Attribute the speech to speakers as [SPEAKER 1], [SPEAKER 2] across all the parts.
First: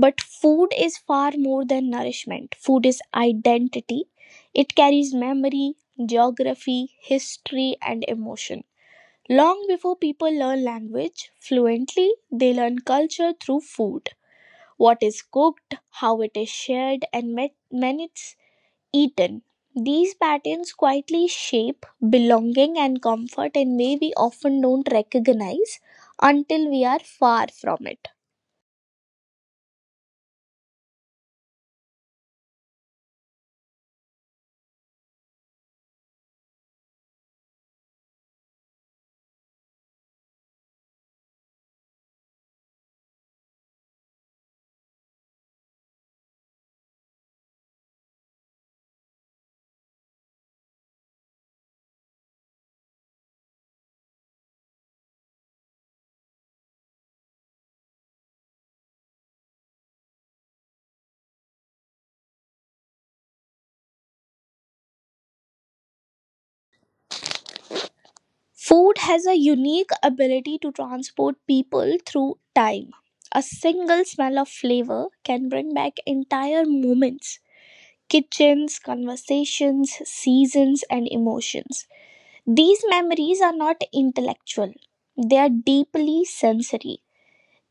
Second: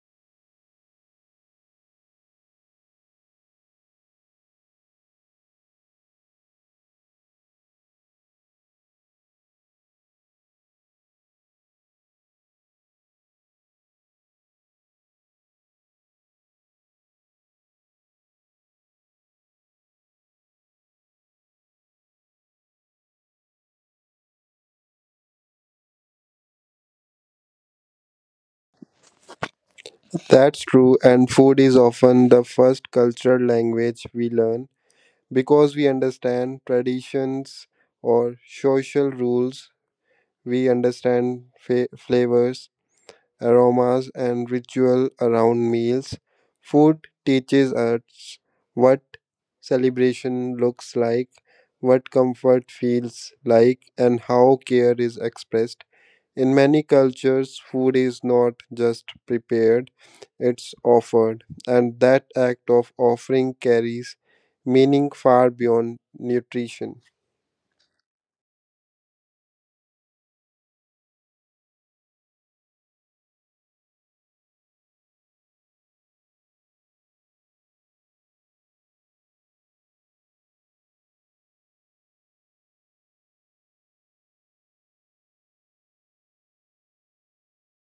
[SPEAKER 1] But food is far more than nourishment. Food is identity. It carries memory, geography, history, and emotion. Long before people learn language fluently, they learn culture through food. What is cooked, how it is shared, and many eaten. These patterns quietly shape belonging and comfort in way we often don't recognize until we are far from it.
[SPEAKER 2] That's true, and food is often the first cultural language we learn because we understand traditions or social rules. We understand flavors, aromas, and ritual around meals. Food teaches us what celebration looks like, what comfort feels like, and how care is expressed. In many cultures, food is not just prepared, it's offered, and that act of offering carries meaning far beyond nutrition.
[SPEAKER 1] Food has a unique ability to transport people through time. A single smell of flavor can bring back entire moments, kitchens, conversations, seasons, and emotions. These memories are not intellectual, they are deeply sensory.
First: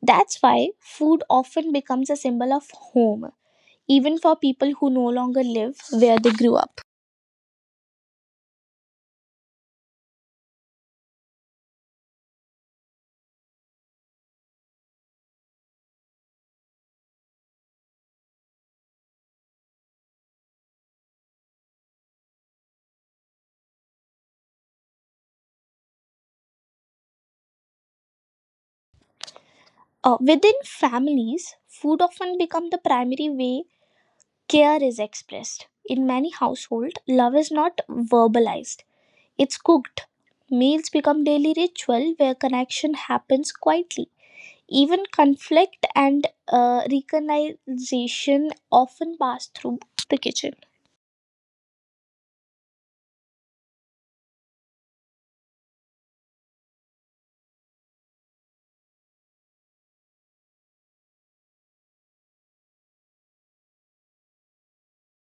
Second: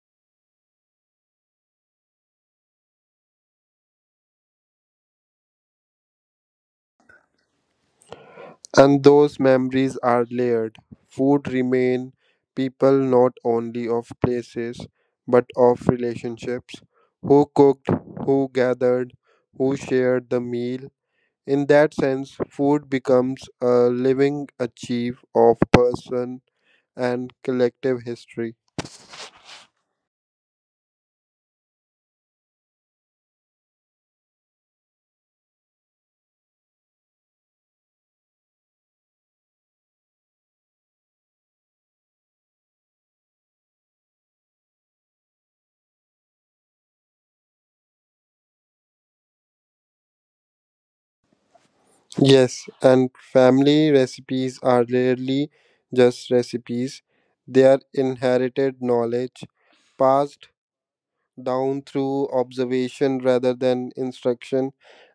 [SPEAKER 1] That's why food often becomes a symbol of home, even for people who no longer live where they grew up.
[SPEAKER 2] And those memories are layered. Food remain people not only of places but of relationships. Who cooked, who gathered, who shared the meal. In that sense, food becomes a living achieve of person and collective history.
[SPEAKER 1] Within families, food often becomes the primary way care is expressed. In many households, love is not verbalized, it's cooked. Meals become daily ritual where connection happens quietly. Even conflict and reconciliation often pass through the kitchen.
[SPEAKER 2] Yes, and family recipes are rarely just recipes, they are inherited knowledge passed down through observation rather than instruction.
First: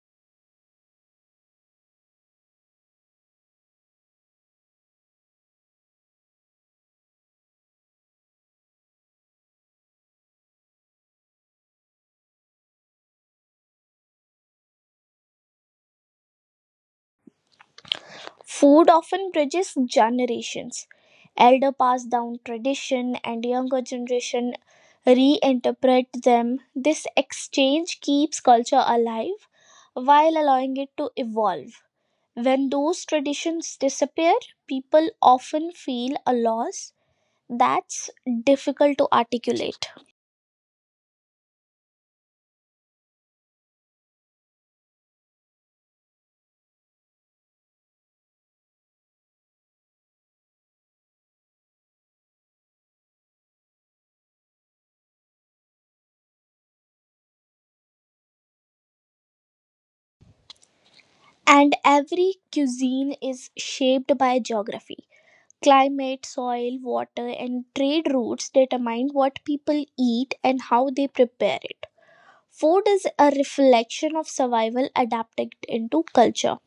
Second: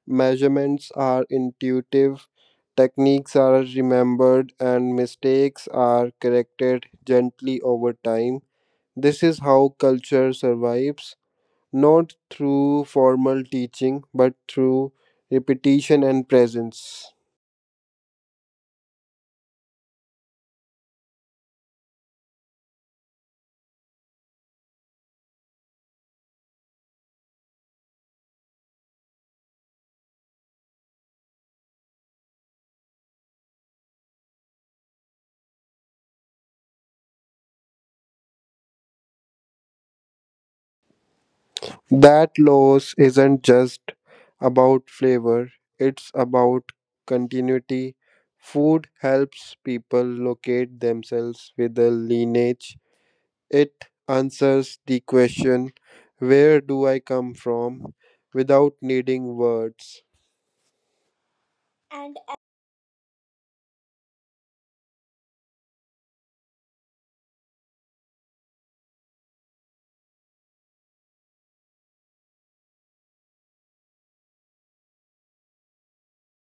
[SPEAKER 2] Measurements are intuitive, techniques are remembered, and mistakes are corrected gently over time. This is how culture survives not through formal teaching but through repetition and presence.
[SPEAKER 1] Food often bridges generations. Elder pass down tradition and younger generation reinterpret them. This exchange keeps culture alive while allowing it to evolve. When those traditions disappear, people often feel a loss that's difficult to articulate.
[SPEAKER 2] That loss isn't just about flavor, it's about continuity. Food helps people locate themselves with a lineage. It answers the question, where do I come from? Without needing words.
[SPEAKER 1] And
[SPEAKER 2] And
[SPEAKER 1] every cuisine is shaped by geography. Climate, soil, water, and trade routes determine what people eat and how they prepare it. Food is a reflection of survival adapted into culture.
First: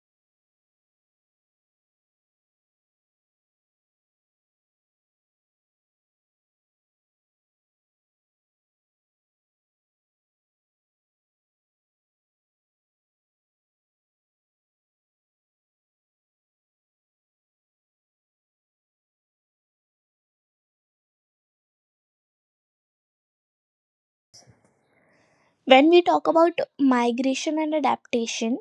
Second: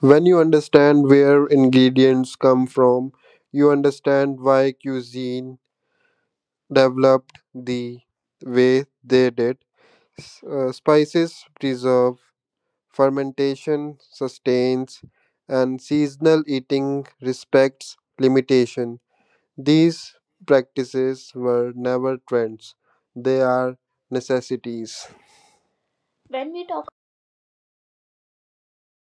[SPEAKER 2] When you understand where ingredients come from, you understand why cuisine developed the way they did. Spices preserve, fermentation sustains, and seasonal eating respects limitation. These practices were never trends, they are necessities.
[SPEAKER 1] When
[SPEAKER 2] When
[SPEAKER 1] we
[SPEAKER 2] we
[SPEAKER 1] talk
[SPEAKER 2] talk
[SPEAKER 1] about migration and adaptation,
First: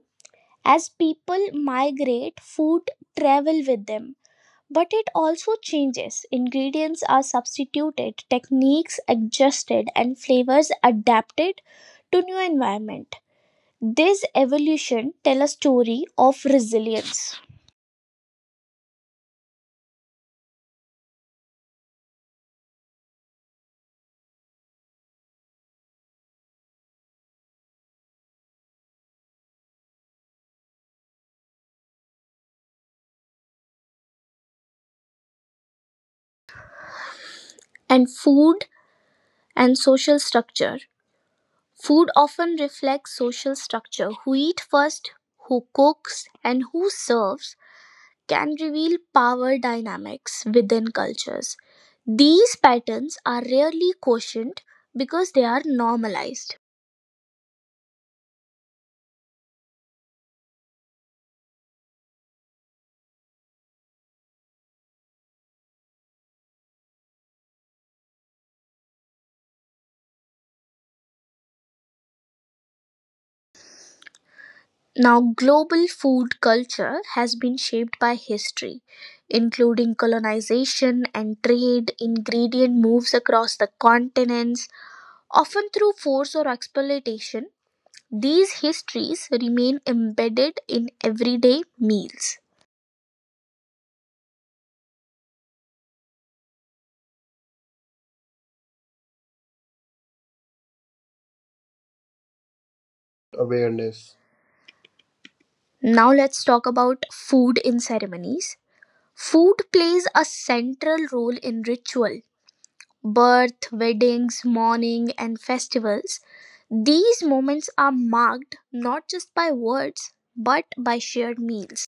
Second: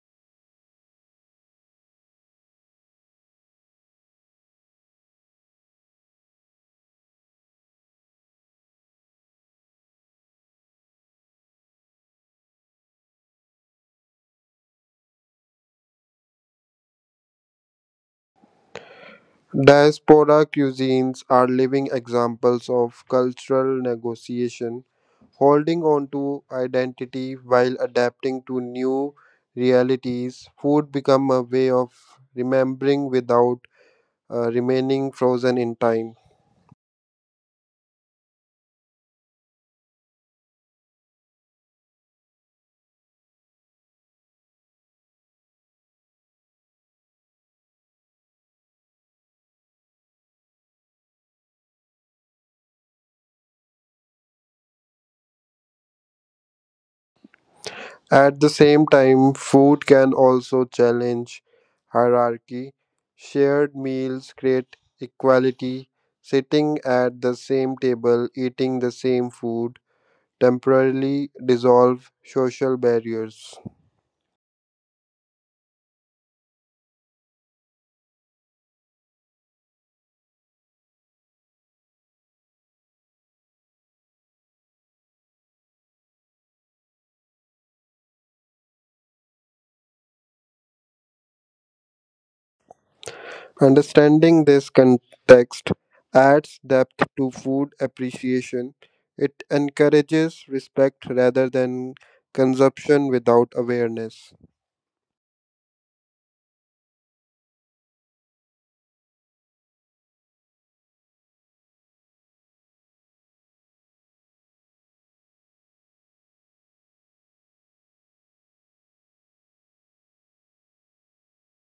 [SPEAKER 1] as people migrate, food travel with them. But it also changes. Ingredients are substituted, techniques adjusted, and flavors adapted to new environment. This evolution tells a story of resilience
[SPEAKER 2] Diaspora cuisines are living examples of cultural negotiation holding on to identity while adapting to new realities, food become a way of remembering without remaining frozen in time.
[SPEAKER 1] and food and social structure. Food often reflects social structure. Who eat first, who cooks, and who serves can reveal power dynamics within cultures. These patterns are rarely questioned because they are normalized.
[SPEAKER 2] At the same time, food can also challenge hierarchy. Shared meals create equality. Sitting at the same table, eating the same food, temporarily dissolve social barriers.
[SPEAKER 1] Now, global food culture has been shaped by history, including colonization and trade. Ingredient moves across the continents, often through force or exploitation. These histories remain embedded in everyday meals.
[SPEAKER 2] Understanding this context adds depth to food appreciation. It encourages respect rather than consumption without awareness.
[SPEAKER 1] Now, let's talk about food in ceremonies. Food plays a central role in ritual birth, weddings, mourning, and festivals. These moments are marked not just by words but by shared meals.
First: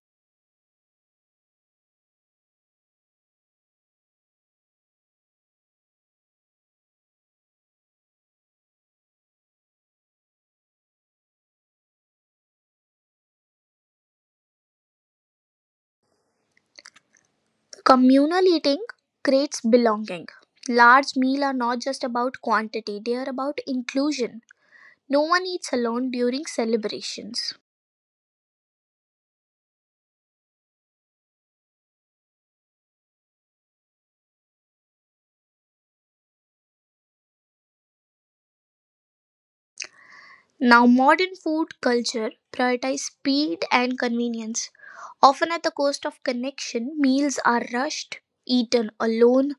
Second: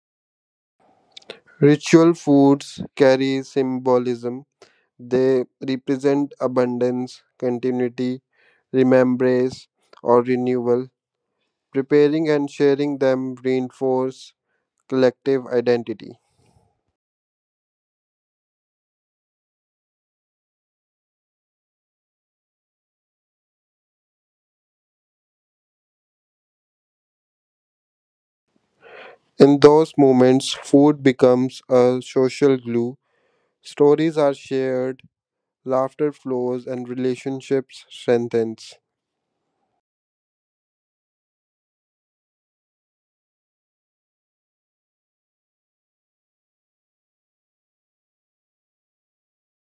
[SPEAKER 2] Ritual foods carry symbolism. They represent abundance, continuity, remembrance, or renewal. Preparing and sharing them reinforce collective identity.
[SPEAKER 1] Communal eating creates belonging. Large meals are not just about quantity, they are about inclusion. No one eats alone during celebrations.
[SPEAKER 2] In those moments, food becomes a social glue. Stories are shared, laughter flows, and relationships strengthens.
[SPEAKER 1] Now, modern food culture prioritizes speed and convenience. Often at the cost of connection, meals are rushed, eaten alone,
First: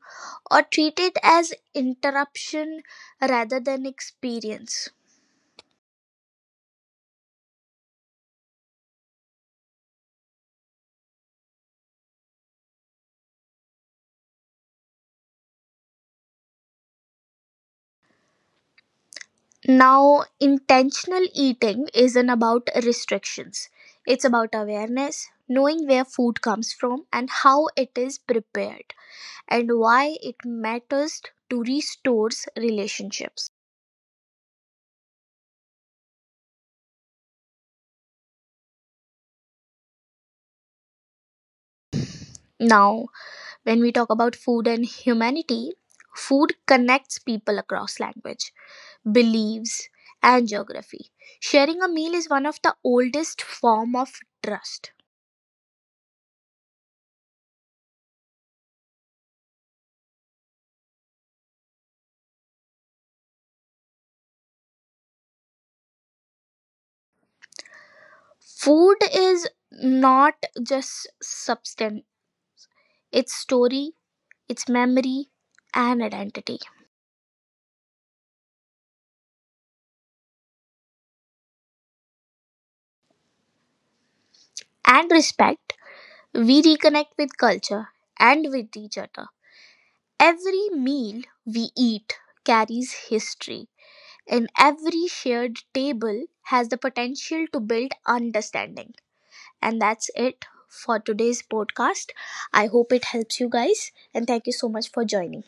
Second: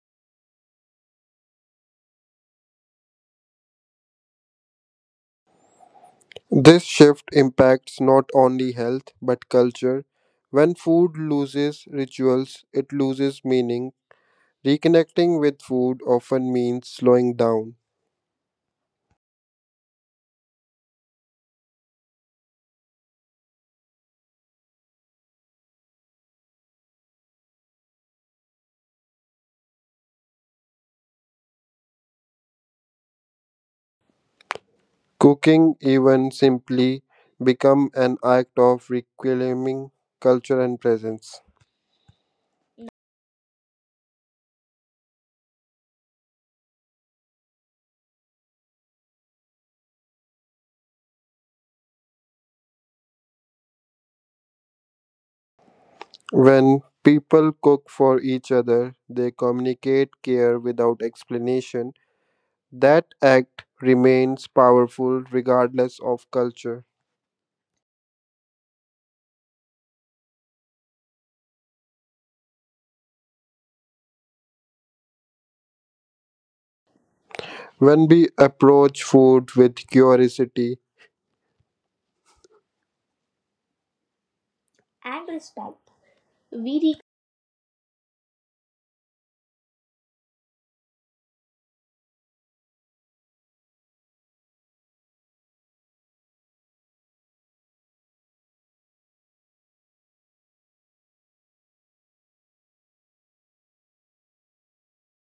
[SPEAKER 1] or treated as interruption rather than experience.
[SPEAKER 2] This shift impacts not only health but culture. When food loses rituals, it loses meaning. Reconnecting with food often means slowing down.
[SPEAKER 1] Now, intentional eating isn't about restrictions, it's about awareness, knowing where food comes from and how it is prepared, and why it matters to restores relationships.
[SPEAKER 2] Cooking, even simply, become an act of reclaiming culture and presence.
[SPEAKER 1] Now, when we talk about food and humanity, food connects people across language, beliefs, and geography. Sharing a meal is one of the oldest form of trust.
[SPEAKER 2] When people cook for each other, they communicate care without explanation. That act remains powerful regardless of culture.
[SPEAKER 1] Food is not just substance, it's story, it's memory, and identity.
[SPEAKER 2] When we approach food with curiosity,
[SPEAKER 1] And
[SPEAKER 2] and
[SPEAKER 1] respect,
[SPEAKER 2] respect,
[SPEAKER 1] we reconnect
[SPEAKER 2] we
[SPEAKER 1] with culture and with each other. Every meal we eat carries history, and every shared table has the potential to build understanding. And that's it for today's podcast. I hope it helps you guys. And thank you so much for joining.